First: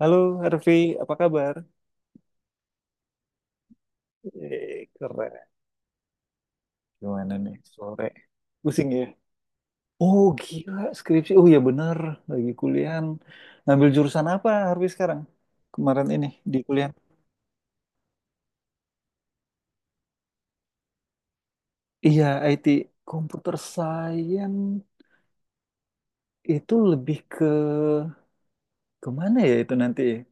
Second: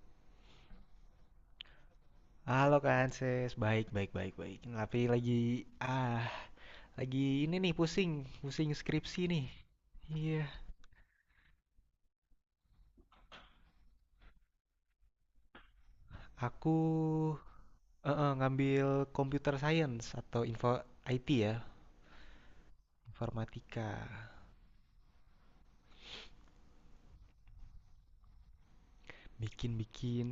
Halo Harvey, apa kabar? Halo Kak Anses, baik baik baik baik. Eh, Tapi lagi keren. ah Gimana lagi nih ini nih sore? pusing, pusing Pusing ya? skripsi nih. Oh Iya, gila, skripsi. Oh ya bener, lagi kuliahan. Ngambil jurusan apa Harvey sekarang? Kemarin ini di aku kuliah. Ngambil computer science atau info IT ya, Iya, IT. Computer informatika. Science itu lebih ke kemana ya itu nanti ya? Bikin-bikin,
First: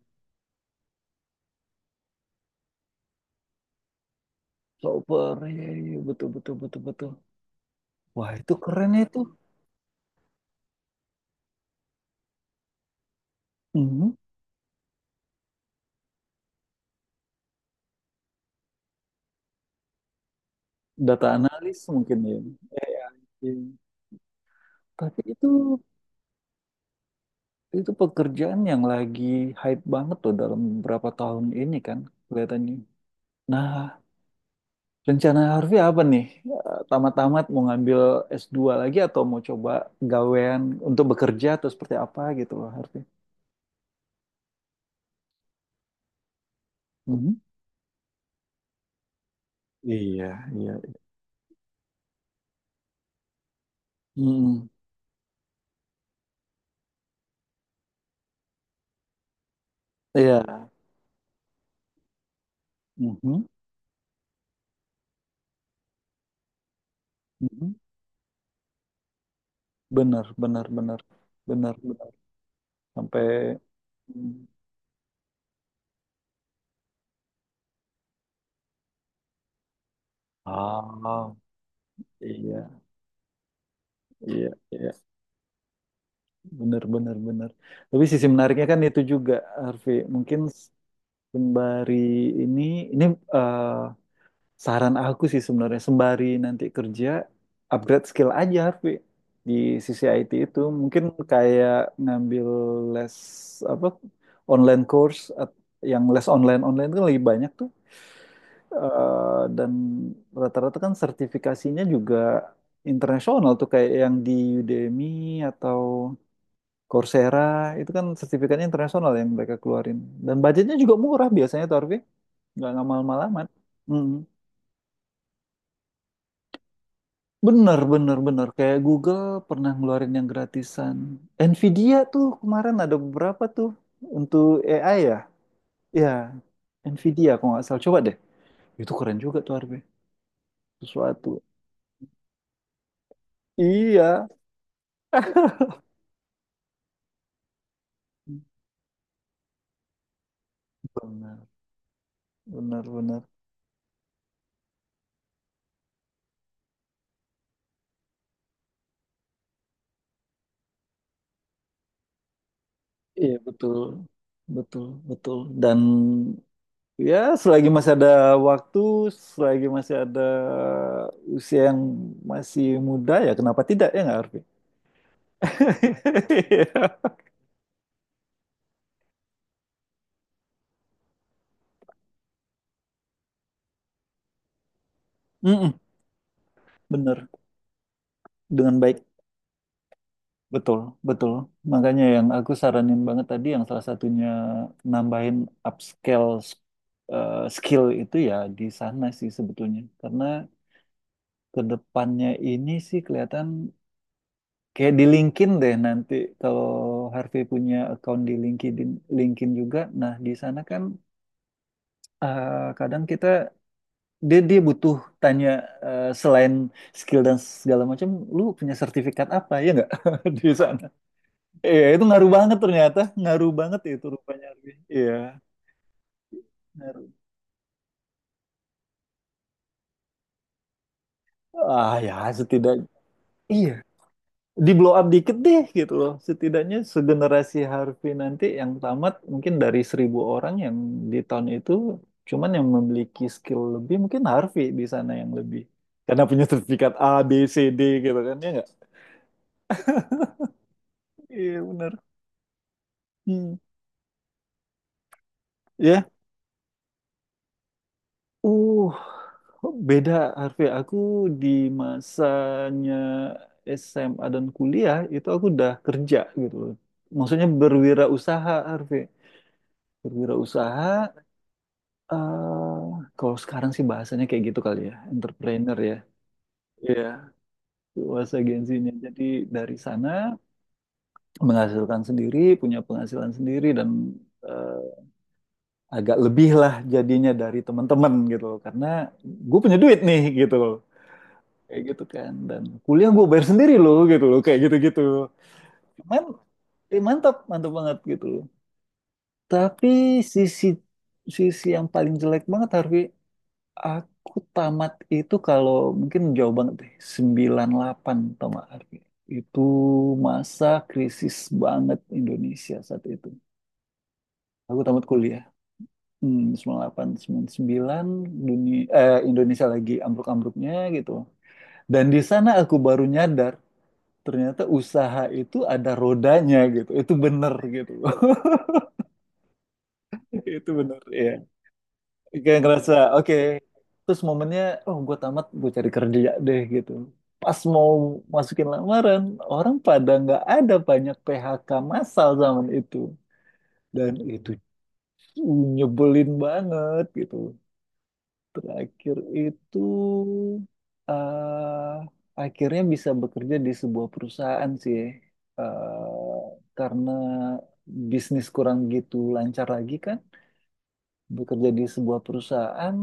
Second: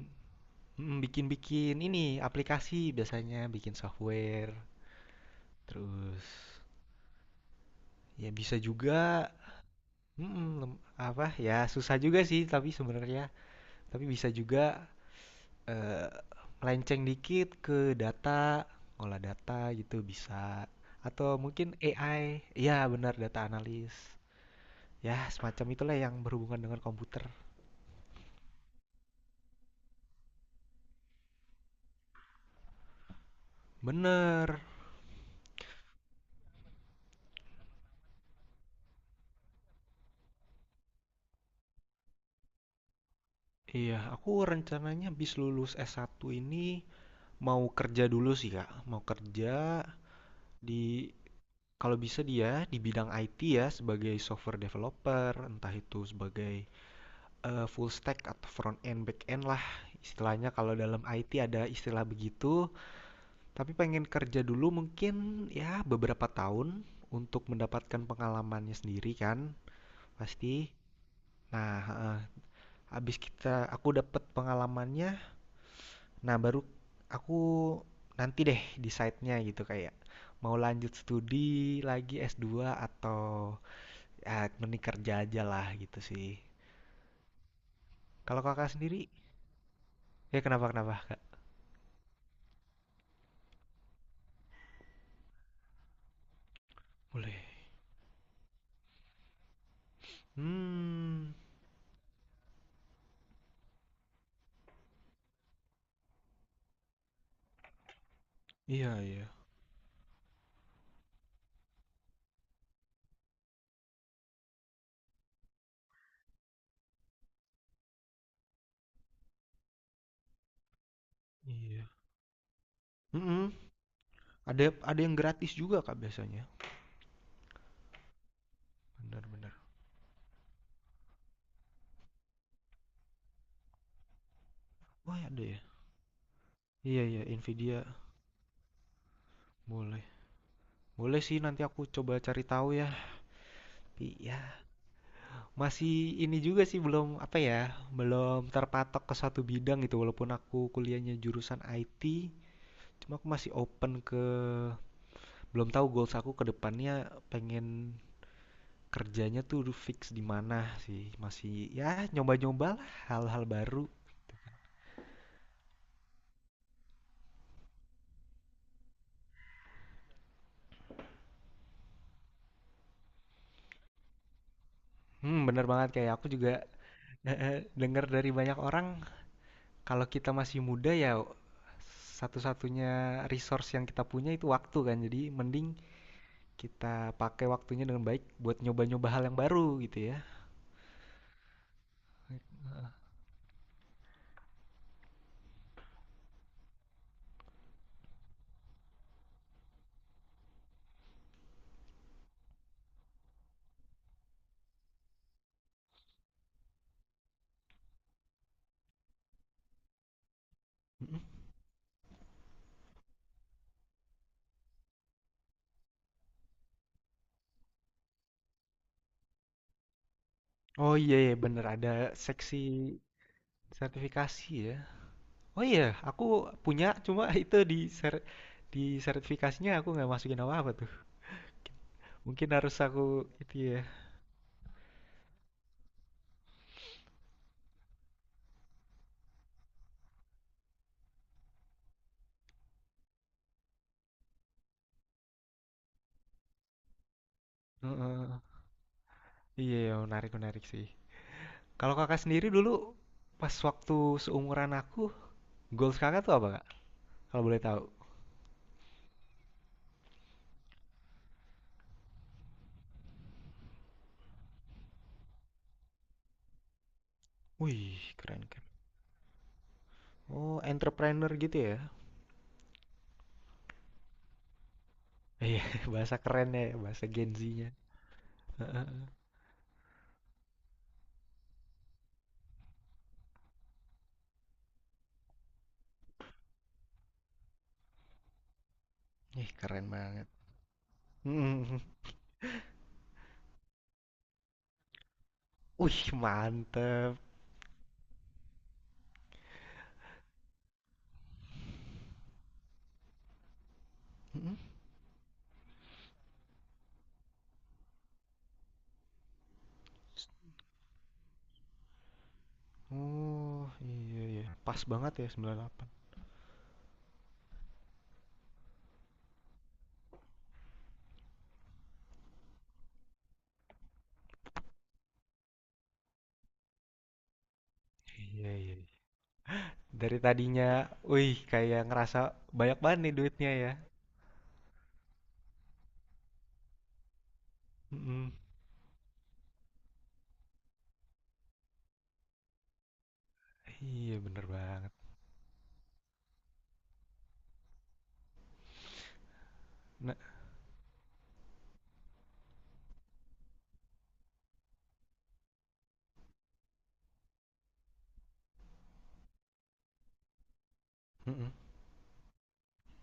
bikin-bikin ini aplikasi biasanya bikin software. Software, ya, ya, Terus betul, betul, betul, betul. ya Wah itu bisa keren juga itu. mm, lem- apa ya susah juga sih tapi sebenarnya tapi Mhm. bisa juga eee, melenceng dikit ke data, ngolah data gitu bisa, Data atau mungkin analis mungkin AI, ya. ya benar data AI. analis. Ya, Tapi semacam itulah yang berhubungan dengan komputer. itu pekerjaan yang lagi hype banget tuh dalam beberapa tahun ini kan kelihatannya. Nah, Bener. rencana Harvey apa nih? Tamat-tamat mau ngambil S2 lagi atau mau coba gawean untuk bekerja atau seperti apa gitu loh Harvey. Iya, aku rencananya habis lulus S1 ini Mhm. mau kerja dulu sih, Kak. Mau kerja Iya, iya. di kalau bisa dia di bidang IT ya sebagai software Mm-mm. developer, entah itu sebagai full stack atau front end back end lah. Iya. Istilahnya kalau dalam IT ada istilah begitu. Mhm. Tapi pengen kerja dulu mungkin ya beberapa tahun untuk Mhm. mendapatkan pengalamannya sendiri kan, Benar, benar, pasti. benar. Nah, Benar, benar. heeh, habis Sampai aku dapet Mm. pengalamannya, nah baru aku nanti deh decide-nya gitu kayak mau lanjut Ah, studi lagi S2 iya, atau ya iya, mending iya. kerja aja lah gitu sih. Benar, benar, benar. Tapi sisi Kalau menariknya kakak kan itu sendiri, juga, Harvey. Mungkin ya kenapa kenapa? sembari ini, ini eh, saran aku sih sebenarnya. Sembari nanti kerja, Boleh. upgrade skill aja, Harvey. Di sisi IT itu, mungkin Hmm. kayak ngambil les apa online yang les online online itu kan lebih banyak tuh. Iya, iya. Dan rata-rata kan sertifikasinya juga internasional tuh kayak yang di Udemy atau Coursera itu kan sertifikatnya internasional yang mereka keluarin dan budgetnya juga murah biasanya tuh Iya. Arfi nggak ngamal-mal amat. Mm-mm. Mm. Ada yang gratis juga kak biasanya. Bener bener bener kayak Google Benar-benar. pernah ngeluarin yang gratisan. Nvidia tuh kemarin ada beberapa tuh untuk AI ya ya. Wah ada ya? Iya, Iya iya Nvidia kalau nggak Nvidia salah coba deh itu keren juga tuh Arfi boleh. Boleh sih sesuatu. nanti aku coba cari tahu ya. Iya Tapi ya masih ini juga sih belum apa ya, belum terpatok ke satu bidang gitu walaupun aku kuliahnya bener jurusan IT, bener cuma bener aku masih open belum tahu goals aku ke depannya pengen kerjanya tuh fix di mana sih. Masih ya nyoba-nyoba lah iya hal-hal betul baru. betul betul dan ya, selagi masih ada waktu, selagi masih ada usia yang masih muda, ya kenapa tidak ya nggak Arfi? Hmm, bener banget kayak aku juga dengar dari banyak orang. Kalau kita masih muda ya satu-satunya resource yang kita punya itu waktu kan. Jadi mending Mm-mm, kita bener, pakai waktunya dengan baik buat dengan baik. nyoba-nyoba hal yang baru gitu ya. Betul, betul. Makanya yang aku saranin banget tadi yang salah satunya nambahin upscale skill itu ya di sana sih sebetulnya. Karena kedepannya ini sih kelihatan. Kayak di LinkedIn deh nanti kalau Harvey punya account di LinkedIn, LinkedIn juga. Nah, di sana kan Mm-mm. eh, kadang kita dia dia butuh tanya, selain skill dan segala macam, lu punya sertifikat apa ya nggak di sana? Oh iya ya bener Iya, ada itu ngaruh seksi banget ternyata, ngaruh banget itu sertifikasi rupanya. Harvey. ya. Iya, Oh iya aku punya ngaruh. cuma itu di sertifikasinya aku nggak masukin apa-apa tuh. Ah ya Mungkin harus setidaknya. aku itu Iya, ya. di blow up dikit deh gitu loh. Setidaknya segenerasi Harvey nanti yang tamat mungkin dari 1000 orang yang di tahun itu cuman yang memiliki skill lebih mungkin Harvey di sana yang lebih karena punya sertifikat A B C D gitu kan Heeh. ya nggak? Iya ya, menarik menarik sih. Iya benar. Kalau kakak sendiri dulu pas Hmm. waktu seumuran aku goals Ya. kakak tuh apa kak? Kalau boleh tahu. Uh, Beda Harvey. Aku di masanya SMA dan kuliah itu aku udah kerja gitu loh. Maksudnya Wih, keren berwirausaha kan. Harvey. Oh, Berwirausaha entrepreneur gitu ya? eh kalau sekarang sih bahasanya kayak gitu kali ya, Iya, entrepreneur ya. bahasa kerennya ya, Iya, bahasa Gen Z-nya. Bahasa agensinya. Jadi dari sana menghasilkan sendiri, punya penghasilan sendiri dan eh, agak lebih lah jadinya dari teman-teman gitu loh. Karena Ih, gue punya keren duit nih banget. gitu loh. Mm. Kayak gitu kan. Dan kuliah gue bayar sendiri loh gitu loh. Kayak gitu-gitu. Wih, Cuman mantep. mantap, mantap banget gitu loh. Tapi sisi sisi yang paling jelek banget Harvey, aku Mm. tamat itu kalau mungkin jauh banget deh, 98 tamat Arfi. Itu masa krisis banget Indonesia saat itu. Oh, iya iya. Aku Pas tamat banget ya kuliah. 98. Hmm, 98, 99, Indonesia lagi ambruk-ambruknya gitu. Dan di sana aku baru nyadar, ternyata usaha itu ada rodanya gitu. Itu bener gitu. Iya iya. Iya. Dari Itu tadinya, bener, ya. wih, kayak ngerasa Kayak banyak ngerasa, banget nih oke. duitnya ya. Terus momennya, oh gue tamat, gue cari kerja deh gitu. Pas mau Mm-mm. masukin lamaran, orang pada nggak ada banyak PHK massal zaman itu. Dan Iya, bener itu banget. nyebelin banget gitu. Terakhir itu Nah, akhirnya bisa bekerja di sebuah perusahaan sih. Eh, karena bisnis kurang gitu lancar lagi kan. mm-mm. Bekerja di sebuah perusahaan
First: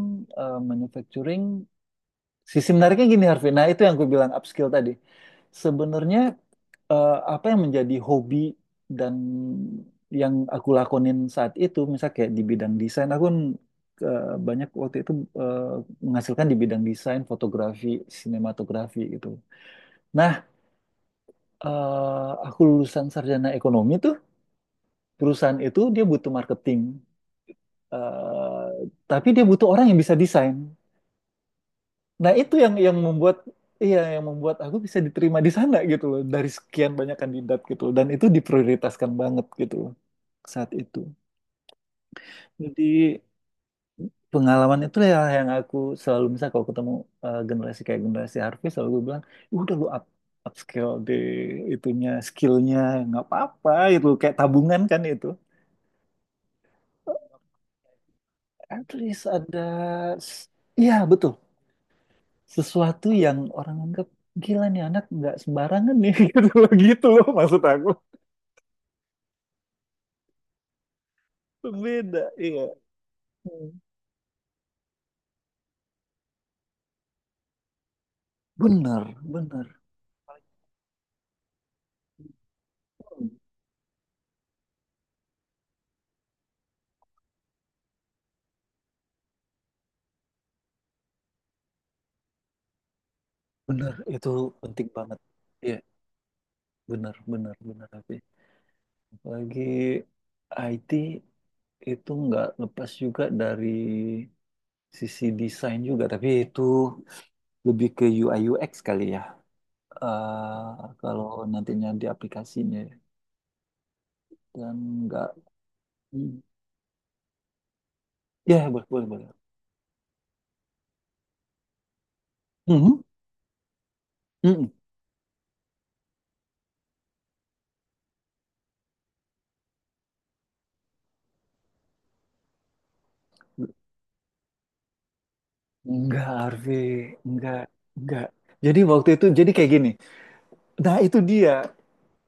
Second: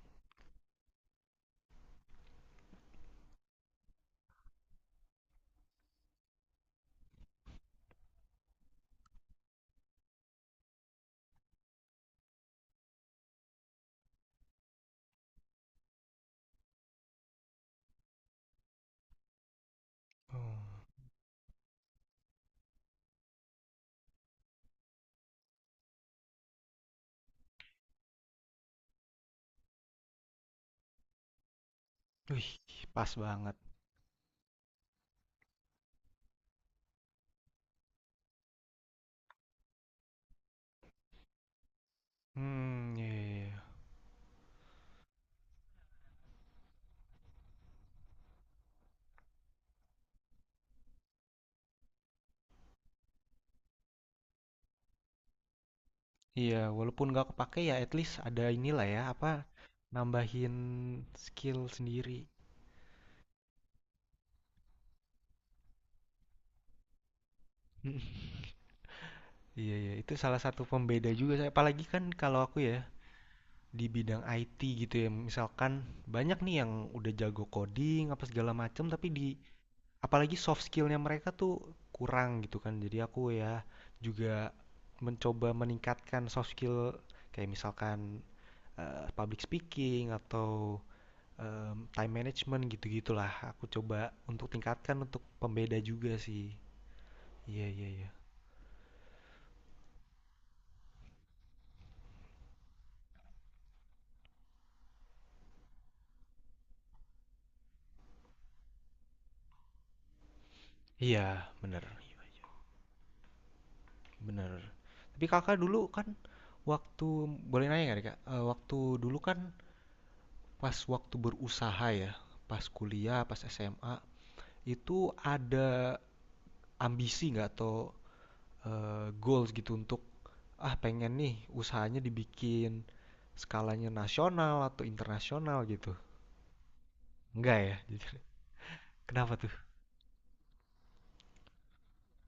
manufacturing. Sisi menariknya gini Harvey, nah itu yang gue bilang upskill tadi. Sebenarnya apa yang menjadi hobi dan yang aku lakonin saat itu, misal kayak di bidang desain, aku kan, banyak waktu itu eh, menghasilkan di bidang desain, fotografi, sinematografi gitu. Nah, Oh, aku lulusan sarjana ekonomi tuh, perusahaan itu dia butuh marketing, Eh, tapi dia butuh orang yang bisa desain. Nah, itu wih, yang pas membuat banget. iya yang membuat aku bisa diterima di sana gitu loh dari sekian banyak kandidat gitu loh. Dan itu diprioritaskan banget gitu loh saat itu. Hmm, iya, Jadi iya. Iya. pengalaman itu ya yang aku selalu misalnya kalau ketemu generasi kayak generasi Harvey selalu gue bilang, udah lu upskill di itunya skillnya nggak apa-apa itu kayak tabungan kan itu. Iya, walaupun nggak kepake ya at least ada At inilah ya, least apa, ada s- nambahin iya betul skill sendiri. sesuatu yang orang anggap gila nih anak nggak sembarangan nih gitu loh maksud aku. Iya, iya, itu salah satu pembeda juga saya. Apalagi kan Beda, kalau aku iya. ya, di bidang IT gitu ya, misalkan banyak nih yang udah jago coding apa segala macem, tapi Bener, bener. apalagi soft skillnya mereka tuh kurang gitu kan. Jadi aku ya juga mencoba meningkatkan soft skill kayak misalkan public speaking atau time management gitu-gitulah aku Bener, coba itu untuk penting tingkatkan banget. untuk Iya, pembeda juga sih. bener, bener, Iya bener. iya iya Tapi lagi IT itu nggak lepas juga dari sisi desain juga, tapi itu lebih ke UI UX kali ya. Kalau iya bener nantinya di aplikasinya ya. bener. Dan Tapi nggak, kakak dulu kan waktu boleh nanya nggak nih kak. Eh, ya waktu boleh, boleh, dulu boleh. kan pas waktu berusaha ya pas Mhm, kuliah pas SMA mhm. itu ada ambisi nggak atau goals gitu untuk pengen nih usahanya dibikin skalanya nasional atau internasional gitu Enggak, Arvi, enggak, enggak ya. enggak. Jadi waktu itu, Kenapa jadi tuh? kayak gini. Nah, itu dia.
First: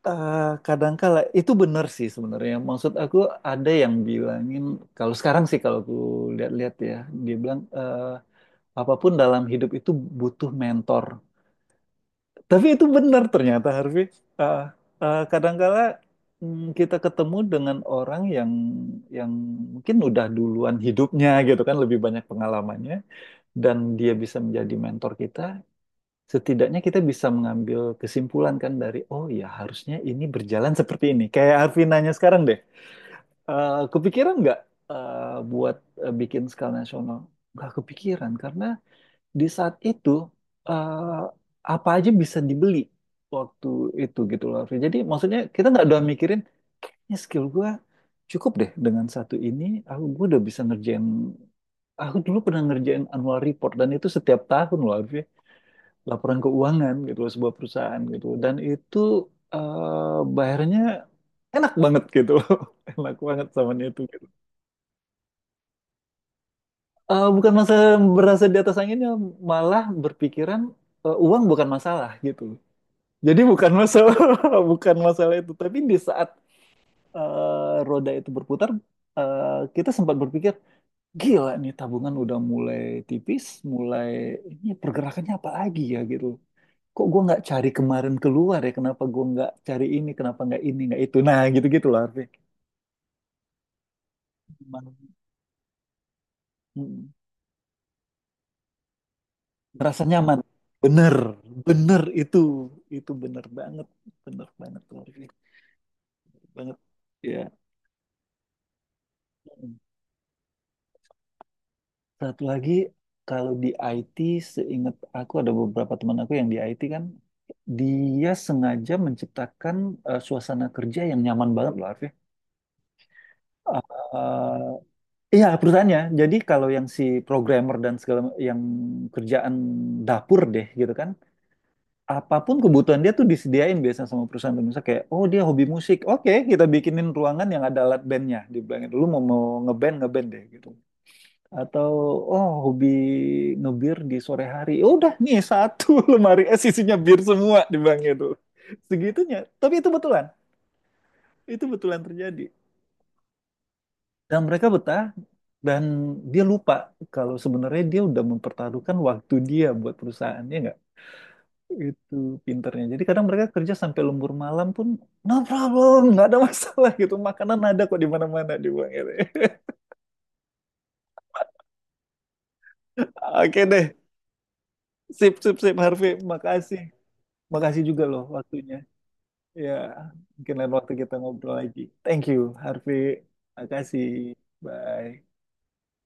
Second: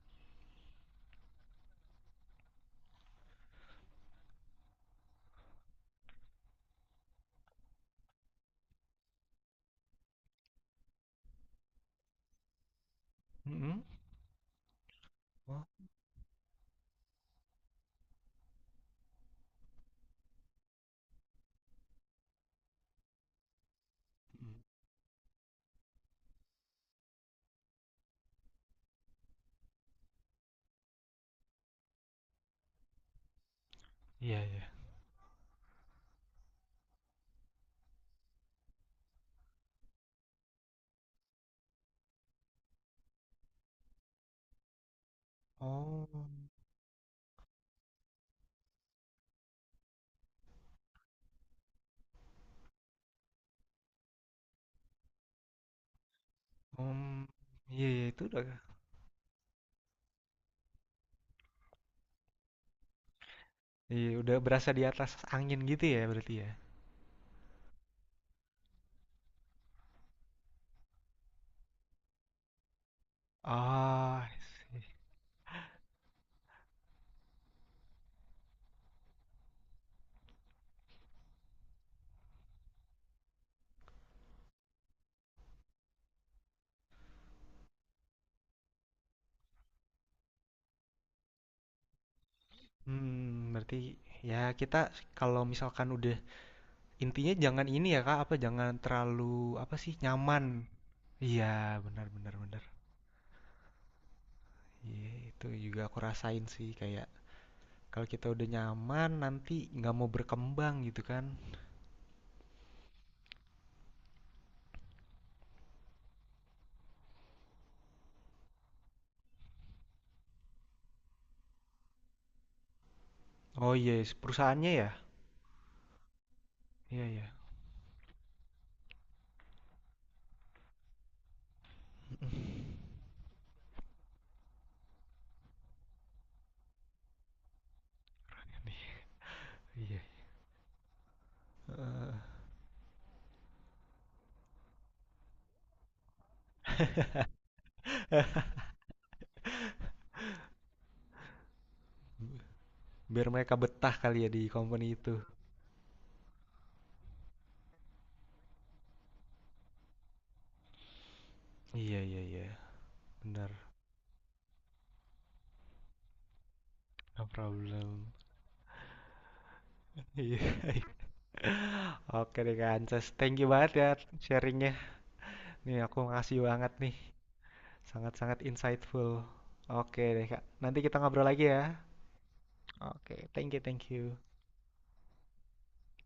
Kadangkala itu benar sih sebenarnya. Maksud aku ada yang bilangin kalau sekarang sih kalau aku lihat-lihat ya, dia bilang apapun dalam hidup itu butuh mentor. Tapi itu benar ternyata Mm-mm. Harvey. Eh Kadangkala kita ketemu dengan orang yang mungkin udah duluan hidupnya gitu kan lebih banyak pengalamannya dan dia bisa Mhm. menjadi mentor kita setidaknya kita bisa mengambil kesimpulan kan dari oh ya harusnya ini berjalan seperti ini kayak Harvey nanya sekarang deh. Kepikiran Iya nggak iya. Buat bikin skala nasional nggak kepikiran karena di saat itu eh, apa aja bisa dibeli waktu itu gitu loh Harvey jadi maksudnya kita nggak udah Oh, mikirin kayaknya skill gue cukup deh dengan satu ini gue udah bisa ngerjain aku dulu pernah ngerjain annual report dan itu setiap tahun loh Harvey laporan keuangan gitu um, loh, sebuah iya, perusahaan iya itu gitu udah, dan itu bayarnya enak banget gitu loh. Enak banget sama itu iya gitu. udah berasa di atas angin gitu ya berarti ya. Eh, bukan masalah berasa di atas anginnya malah berpikiran uang bukan masalah gitu jadi bukan masalah Ah, I see. bukan masalah itu tapi di saat roda itu berputar kita sempat berpikir gila nih tabungan udah mulai tipis mulai ini pergerakannya apa lagi ya gitu kok gue nggak cari kemarin keluar ya kenapa gue nggak cari ini kenapa nggak ini nggak itu nah gitu gitu loh Arfi. Hmm, berarti ya kita Nyaman. kalau misalkan udah Mm. intinya jangan ini ya Kak, apa jangan terlalu apa sih Merasa nyaman nyaman. bener Iya, bener benar benar benar. itu bener banget tuh Iya, Arfi itu juga aku rasain sih banget kayak ya. kalau kita udah nyaman nanti Mm. nggak mau berkembang gitu kan. Satu lagi kalau di IT seingat aku ada beberapa teman aku yang di IT kan dia sengaja menciptakan suasana kerja yang nyaman banget loh Arfi. Oh iya, Eh, perusahaannya ya. iya, perusahaannya. Jadi kalau yang si Iya iya. programmer dan segala yang kerjaan dapur deh gitu kan, apapun kebutuhan dia tuh disediain biasanya sama perusahaan tuh. Misalnya kayak, oh dia hobi musik, oke kita bikinin ruangan yang ada alat bandnya. Dibilangin, mau ngeband, Iya. ngeband deh gitu. Atau, Heeh. oh hobi ngebir di sore hari, "Ya udah nih satu lemari es isinya bir semua", dibilang gitu. Segitunya, tapi itu betulan. Itu betulan terjadi. Biar mereka betah kali ya Dan di mereka company betah itu. dan dia lupa kalau sebenarnya dia udah mempertaruhkan waktu dia buat perusahaannya nggak? Iya Itu iya iya, pinternya. Jadi kadang mereka benar. kerja sampai lembur malam pun no problem, nggak ada masalah gitu. No Makanan ada kok di problem. mana-mana dia bilang gitu. Iya. Oke deh kak ances thank you Oke banget deh, ya sharingnya. sip sip sip Nih aku Harvey, makasih banget makasih. nih, Makasih juga loh sangat-sangat waktunya. insightful. Ya, Oke deh Kak, mungkin lain nanti waktu kita kita ngobrol lagi ngobrol ya. lagi. Thank you Harvey. Oke, thank you thank Makasih. you. Bye.